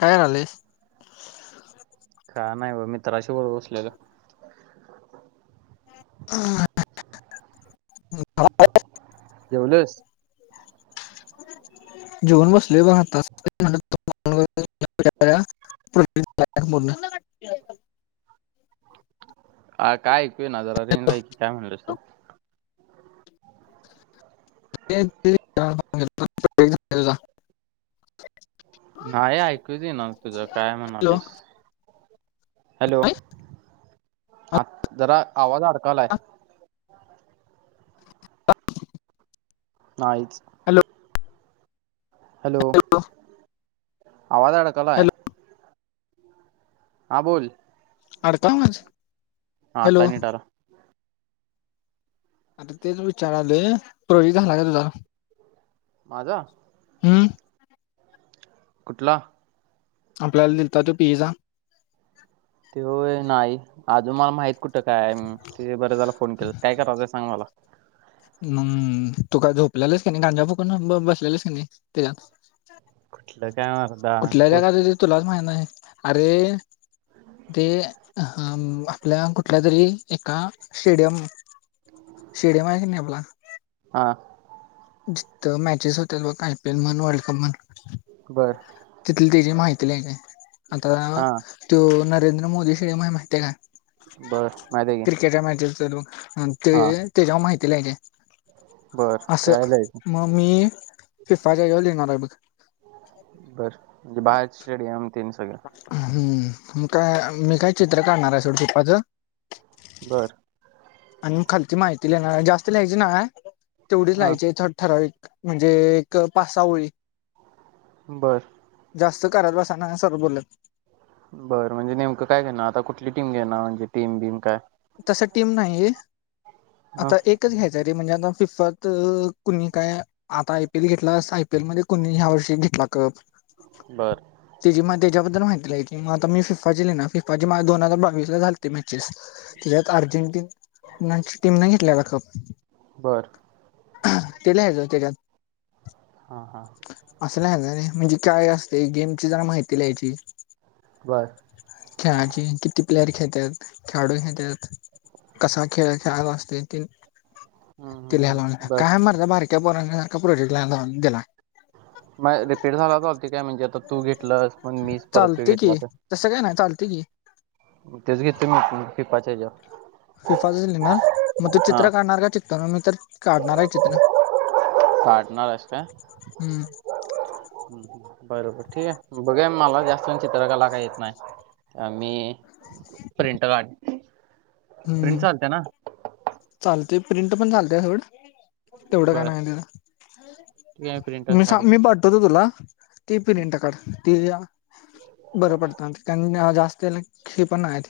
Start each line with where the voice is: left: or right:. left: काय झाले.
right: का नाही हो मित्राशी वर बसलेलो.
left: [unintelligible]
right: जेवलीस
left: जेवन बसले पाह [unintelligible]
right: अ काय ऐकू येना जरा रेंजला ए की काय म्हणलंस तु.
left: [unintelligible]
right: नाही ऐकूच येईना तुझा. काय
left: हॅलो
right: म्हणालीस. हॅलो
left: नाही?
right: आ जरा आवाज अडकालाय. नाहीईच
left: हॅलो
right: हॅलो आवाज अडकलाय आहे.
left: हॅलो
right: हा बोल
left: अडत [unintelligible]
right: ह तनी टार [unintelligible]
left: आता तेच विचारा आलोये प्रोजेक्ट झाला का तुझा.
right: माजा
left: हम्म.
right: कुठला?
left: आपल्याला दिलता तो पी ई चा.
right: ते होय नाही अजून मला माहित कुठ? कुठ काय,? ते बरं झाला फोन केलं काय कराच सांग मला.
left: हम्म तु का झोपलेलंस कनी गांजा फुकून बसलेलेस कनी त्याच्यात.
right: कुठलं? काय मर्दा
left: कुठल्या
right: होत
left: जगात ये ते तुलाच माहीत. नाही अरे ते हम्म आपल्या कुठल्या तरी एका स्टेडियम [inaudible] शेडियम आहे की नाही आपला. [inaudible]
right: हा
left: जिथं मॅचेस होत्यात बघ आयपीएल म्हण वर्ल्ड कप म्हण.
right: बर
left: तिथली तेची माहिती ती लई नाहीत. अता
right: हा
left: त्यो [unintelligible] नरेंद्र मोदी शेडीयम हाय माहिती आहे काय?
right: बर माहिती आहे की
left: क्रिकेटच्या माहितीच [unintelligible] ते
right: हा
left: त्याच्या माहिती तिला हे घे.
right: बर काय? जायचं
left: मग मी फिफाच्या हेजावर लिहणार आहे बग. [inaudible]
right: बर म्हणजे बाहेरच शेड घेऊन.
left: हम्म. मी काय, मी काय चित्र काढणार आहे सोड [unintelligible] पाच.
right: बर
left: आणि म खालती माहिती लिहणार हाय जास्त लिहायची नाही ह. तेवढीच
right: हा
left: लायची [unintelligible] ठराविक म्हणजे एक पासा ओळी.
right: बर.
left: जास्त करत बसाय नाही सर बोलल्यात.
right: बरं म्हणजे नेमकं काय घेण आता कुठली टीम घेणार म्हणजे टीम बिम काय?
left: तस टीम नाही
right: हा
left: आता एकच घ्यायचं. जरी म्हणजे आता फिफ्फत कुणी काय आता आयपीएल घेतलास आयपीएल मध्ये कुणी ह्या वर्षी घेतला कप.
right: बर.
left: त्याची मला त्याच्याबद्दल माहिती लिहायची मग आता मी सिफा ची लिहणार. फिफाजी मा दोन हजार बावीस ला झालीती मॅचेस. तेच्यात अर्जेंटीन टीनाच्या टीमने घेतलेला कप.
right: बरं.
left: ते लिहायचं त्याच्यात.
right: हा हां.
left: अस नाही गं म्हणजे काय असते गेम ची जण माहिती लहायची.
right: बर
left: चार्जिंग किती. प्लेयर खेेळत्यात खेळाडूनी तर. कसा खेळ. े आगस्ट एकटीन
right: हम्म हम्म
left: तिलालाव
right: हम्म बर
left: काय मारदा बारक्या पोरां सारखं कप हरड ला दिला
right: म रिपीट झालालती काय म्हणजे आता तू घेतलंस मण मीच परत त
left: चालते
right: घेतला
left: की तसं
right: तर
left: काय नाही चालते की
right: तेच घेतते मी पाचजार
left: फिफाजच लिणार मग ते चित्र काढणार का चित्तवणार मी तर काढणार आहय चित्र
right: काढणार आहयस काय
left: हम्म
right: हम हम. बरोबर ठीक आहे बघुया मला जास्त चित्रकला काय येत नाही मी प्रिंट काढ प्रिंट चालत्या ना.
left: चालतय प्रिंट पण चालत्या सोड. तेवढं काय
right: बर
left: नाही
right: ठीक आहे प्रिंटच
left: मी सांग
right: काढीन
left: पाठतोत तुला ती प्रिंट काढ त बरं पडत रास्ते खेळ प ना आहेेत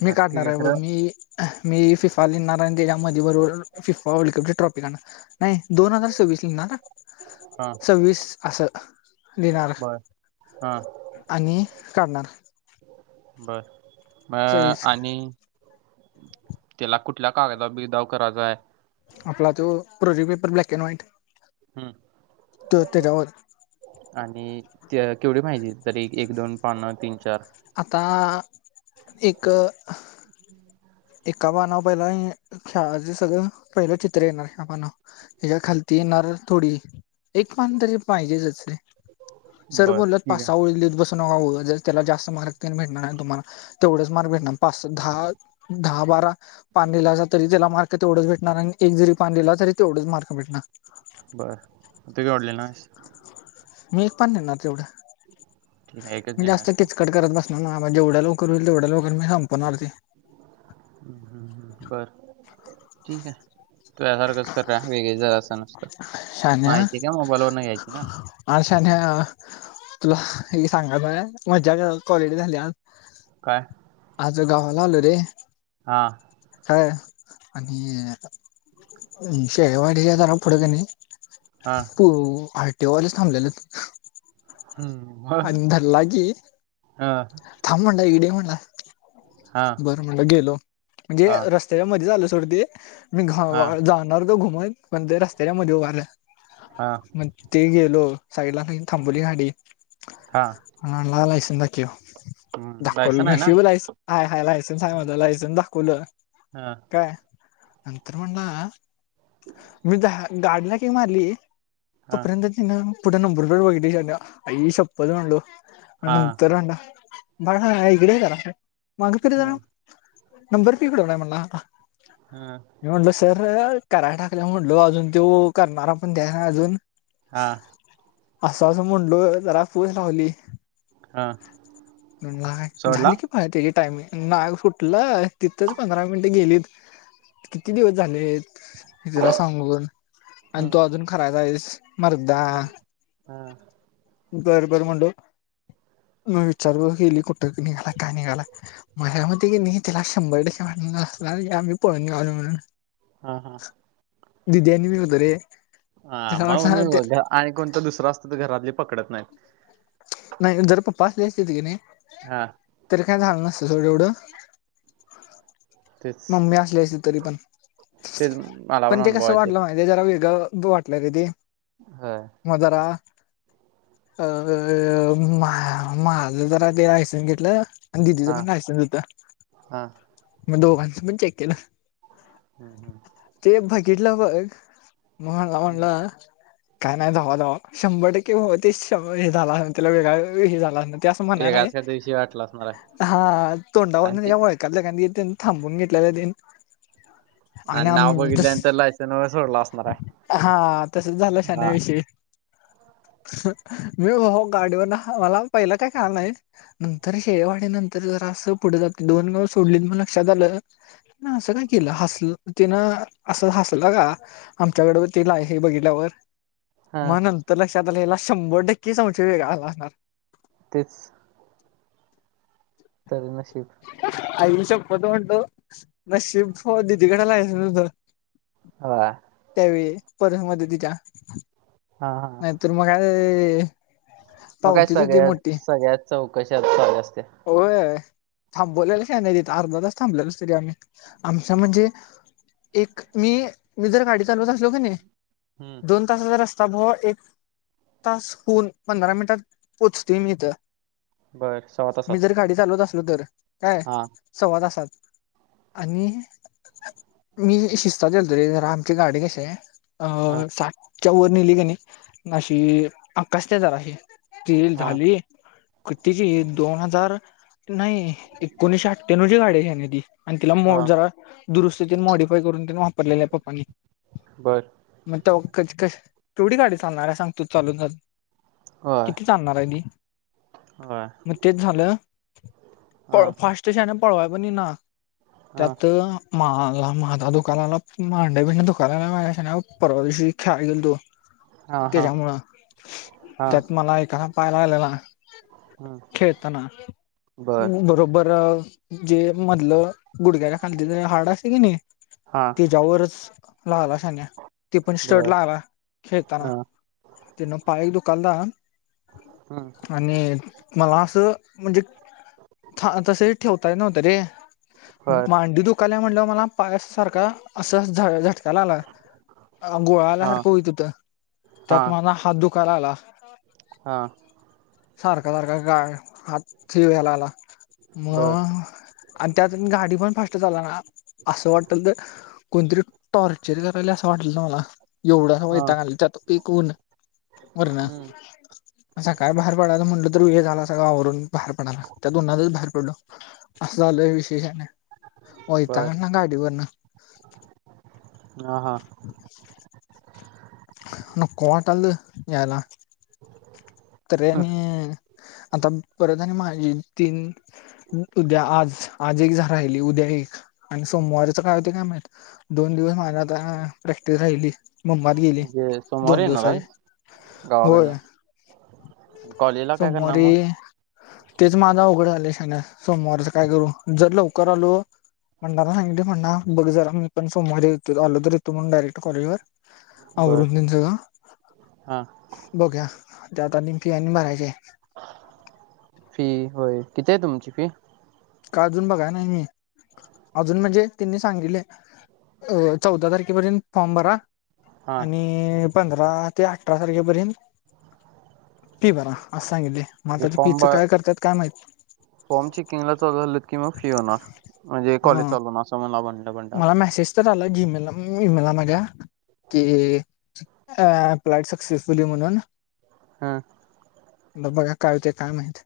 left: [inaudible] मी
right: बर ठीक
left: काढणार
right: आहे
left: आहय बग
right: खरं
left: मी मी फिक लहिणार आणि त्याच्या बरोबर फिफा वर्ल्ड कप ची ट्रॉफी काढणार नाही दोन हजार सव्वीस लिहिणार.
right: हा
left: सव्वीस अस लिहणार
right: बर हा
left: आणि काढणार
right: बर. अ
left: सव्वीस
right: आणि. त्याला कुठल्या कागदावर बिगदाव करायचाय
left: आपला तो project paper black and white
right: हम्म
left: त तेज्यावर.
right: आणि ते केवढी माहिती तरी एक दोन पान तीन चार
left: आता एक एका पानावर पहिला खेळाचे सगळं पहिलं चित्र येणार ह्या पानावर त्याच्या खालती येणार थोडी एक पान तरी पाहिजेच रे. सर
right: बरं,
left: बोलल्यात
right: ठीक
left: पास
right: आहे.
left: सहा ओळी लिहीत बस पण उद्या त्याला जास्त मार्क तेन भेटणार तुमला तेवढच मार्क भेटणार. पाचशे दहा दहा बारा पान लिहला असेल तरी त्याला मार्क ते तेवढंच भेटणार आणि एक जरी पान लिहला तरी तेवढच मार्क भेटणार.
right: बरं आता केवड लिहनारस
left: मी एक पण लिहणार तेवढं
right: ठीक आहे, एकच
left: म्हणजे जास्त
right: लिहिणारस काय?
left: किचकट करत बसत नाहय नाहय बा जेवढ्या लवकर होईल तेवढ्या लकर मी संपवणार ते
right: हम्म हम्म हम् बर ठीक आहे तुसारखंच करूया वेगळी जरास नुसतं
left: शान्या
right: माहिती काय मोबाईल वरन घ्यायची ना
left: आज शान्या तुला हे सांगा मजा क्वालडे झाली आज
right: काय
left: आज गावाला आलो रे
right: हा
left: हय आणि शेवाढ जरा पुढे कणी
right: हां,
left: त तेव्हालेच थांबलेलं
right: हं, मग?
left: अंदर लागी
right: हं,
left: थांबमंडी इडे होड
right: हां,
left: बर म्हणलं गेलो म्हणजे
right: हां,
left: रस्त्याच्या मध्ये झाल सोडते मी घा
right: हां,
left: जाणार ो घुमो पण ते रस्तच्या मध्ये ऊभा रहा
right: हां,
left: मग लो साईडला हेइन थांबवली हेली
right: हां,
left: ह.. लाला तिन क्यू
right: हं.
left: दाखवलं
right: लायसन आहे ना?
left: नशी वलायच लायसन झालं मझलायसन दाखवलं
right: हा
left: काय नंतर म्हणला मी द गाडीला कि मारली
right: हं,
left: तोपर्यंत तिनं पुठ नंबर बुरबेड, आई शपथ म्हणलो. आणि
right: हां,
left: तरड बर हा गडे क मागे कुठं जाणार
right: हं,
left: नंबर पिकडव नाही म्हणला आता
right: हं,
left: मलं सर कराय टाकल्या म्हणटलो अजून तो करणारा पण द ना अजून
right: हा
left: असं असं म्हणलोय घरात फोन लावली
right: हं. सोडला?
left: झाली की पाय ते टायमिंग नाग फुटलं तिथंच पंधरा मिनटं गेलीत किती दिवस झाले म तिला सांगून आणि तू अजून खरायचा आहेस मर्दा
right: हम् हा
left: बर बर म्हणलं, म विचार गेली कुठ निघाला का निघाला, मझ्या मते की नी त्याला शंभर टक्के वाट आम्ही पळून निघालो ह
right: हा हा
left: मी होतो रे
right: ह
left: त्याला
right: मग
left: वाटलं
right: म्हणून आणि कोणत दुसरं असत तर घरातली पकडत नाही.
left: नाही जर पप्प असले अस्तीत किणी,
right: हा
left: तरी काय झाल नस तस एवढं.
right: तेच
left: मम्मी असली असती तरी पण.
right: तेच मला
left: पण ते
right: अनुभव
left: कसं
right: आहे
left: वाटलं माहितीे जरा वेळ ग तू वाटलंय रे ते.
right: होय
left: म जरा. अ अ अ अ अ अ मा माझ जरा ते आयसन्स घेतलं. आणि दिदीचं
right: हा
left: पण लायसन होतं.
right: हा
left: मग दोघांचं पण चेक केलं.
right: हम्म हम्म.
left: घेतलं भाग. म मला
right: हम्म.
left: मनला. काय नाही धवा धवा शंभर टक्के भावा, ते श हे झाला तला वेगळा हे झाला. ते असं म्हणाय नाही
right: वेगळाच काहीतरी विषय वाटला असणार आहे
left: हा
right: आणि
left: तोंडावरन
right: ते
left: तेचा वळकालत कानी त्यांन थांबून घेतलेला तेन. आणि
right: नाव
left: आमस
right: बघितल्यानंतर लायसन वर सोडला असणार आहे
left: हा तस झालं
right: हा
left: शाण्याविषयी. हम्म मी भाव्हा गाडीवर हा मला पहिला काय कळालं नाहीय, नंतर शेवाडी नंतर जरा असं पुढे जात दोन गाव सोडलीत मला. लक्षात आलं असं काय केलं हसल तेन असं हसल का, आमच्याकड तेला आहे हे बघितल्यावर.
right: हा
left: मग नंतर लक्षा तला शंभर टक्के संशय वेगाला आला असणार.
right: तेच. तरी नशीब.
left: आई शप म तो म्हणतो नशीब दिदीकडे नाहीसं म्हणतो.
right: होय.
left: होय. परत मदतीच्या.
right: हा हा
left: नाही तर मग काय. ते.
right: मग काय सगळ्यात सगळ्यात चौक कशा [unintelligible]
left: होय. थांबवलेलं शहाण्या तिथं अर्धा तास, थांबलेलच तरी आम्ही आमच्या म्हणजे, एक मी मी जर गाडी चालवत असलो कनी
right: हम्म
left: दोन तासाचा र ता एक तास होऊन पंधरा मिनिटात पोहोचतोय मी इथ.
right: बरं सवा तासात.
left: लोतरं काय
right: हा
left: सव्वा तासात. आणि मी शिसतात यालतोरे जरा. आमची गाडी कशीय - - अ
right: हा
left: सा - - [unintelligible] नेली कणी अशी आकासया जराशी [unintelligible]
right: हा
left: झाली कितीची ईल. जर नाही एकोणीशे अठ्ठ्याण्वची गाडी हाय शाण्याती - - आणि तीला मो
right: हा
left: जरा - - दुरुस्ती मॉडिफाय करून- - वापरलेलीय पप्पांनी
right: बर
left: - - [unintelligible] तेवढी गाडी चालणार हाय सांग तू चालून चालून?
right: होय
left: किती चालणार हाय ती?
right: होय.
left: मग तेच झालं - -
right: हा
left: [unintelligible] फास्ट शाण्या पळवाय पणं इना.
right: हा
left: त्यात माळात - - मादा दुखाय लागलां. माड्यांबिंड्या दुखाय लागल्या माझ्या शाण्या परवा दिवशी खेळायं गेलतो.
right: हा हा
left: त्याच्यामुळं
right: हा
left: त्यात मला एका पाय लागलेला.
right: हम्म
left: खेळताना
right: बर
left: बरोबर- - जे मधलं गुडग्याला खाल्ली हाड असतयं कनी -
right: हा
left: - तेज्यावरचं - - [unintelligible] [unintelligible]
right: बर हा
left: [unintelligible]
right: हम्म
left: आणि मला असं म्हणजे [unintelligible] तसही ठेवते [unintelligible]
right: बर
left: मांडी दुखाला म्हणलं मला पायासारखा असं [unintelligible] त्याला ना गोळा
right: हा
left: [unintelligible]
right: हा
left: त्यात माझा हात [unintelligible] ततो काल अला
right: हा
left: सारख ारख काय हात वलाला म
right: बर
left: आणि त्यात गाडी पण फास्ट चाल ना असं वाटलत कोणतरी टॉर्चर करायला असं वाटालत मला एवढा असं
right: हा
left: वैताग आलंता त्यात एक ऊण वरण
right: हम्म
left: सकाळी बाहेर पडायला म्हणल हे झाला सगळ अवरून बाहेर पडाला त्यात उनाच बाहेर पडलो अस झाल विशेषान वैताग
right: बर
left: आणला गाडी वरन
right: हा हा
left: नको वाटलत याला तरि अनी आता परत आणि माझी तीन उद्या आज आज एक झा राहिली उद्या एक आणि सोमवारच काय होतंय काय मईत दोन दिवस माझ आता प्रॅक्टिकल राहिलय मुमात गेली
right: म्हणजे सोमवारी
left: दोन
right: येणार
left: दिवसाची
right: आहे
left: होय
right: गावाकडनं कॉलेजला काय करणार
left: सोमवारी
right: मग
left: तेच माझं उघड झालंय शाण्या सोमवारच काय करू जर लवकर आलो बंडाला सांगितलोय म्हणा बघ जरा मी पण सोमवार येतो आलो तर येतो म्हणून डायरेक्ट कॉलेज वर
right: बर
left: अवरून तेन सगळ
right: हा
left: बघूया त्यात आणि फी आणि भरायचीय
right: फी होय कितीय तुमची फी
left: का अजून बघाय नाई मी अजून म्हणजे त्यानी सांगितले अ चौदा तारखेपर्यंत फॉम भरा
right: हा
left: आणि पंधरा ते अठरा तारखेपर्यंत फी बरा अस सांगितलय
right: म्हणजे
left: आता फी
right: फॉर्म ब
left: च काय करताात काय माहित
right: फॉर्म चेकिंगला चालू झालं की मग फी होणार म्हणजे कॉलेज चालू होणार समजलं लाव बंडा
left: अत्ताच आलं जी मेल ई मेला माज्या की फ्लाईट सक्सेसफुली म्हणून
right: हा
left: मग बघा काय होतंय काय माहित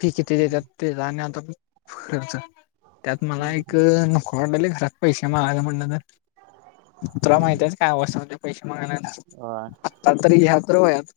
left: फी किती देत्यात तेज अनी आता खरच त्यात मला एक नको भांडल्यात घरात पैसे मागायचं म्हटल्यावर तुला माहीतीयच काय अवस्था झाल्या म आता तरी घ्या तर वयात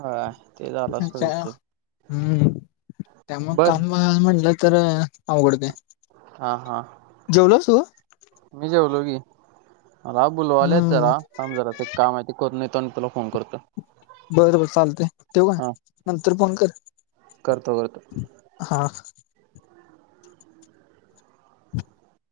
right: होय
left: त्या हम्म त्या मग
right: बर
left: काम मिळाल म्हटलं, तर अवघड हुतय,
right: हां हां
left: जेवलस तु,
right: मी जेवलो की मला बुलवायल्यात जरा थांब जरास एक काम हाय ते करून येतो. तुला फोन करतो.
left: बरं बर चालतय, ठेवु काय
right: हा
left: नंतर फोन कर
right: करतो करतो.
left: हा [unintelligible]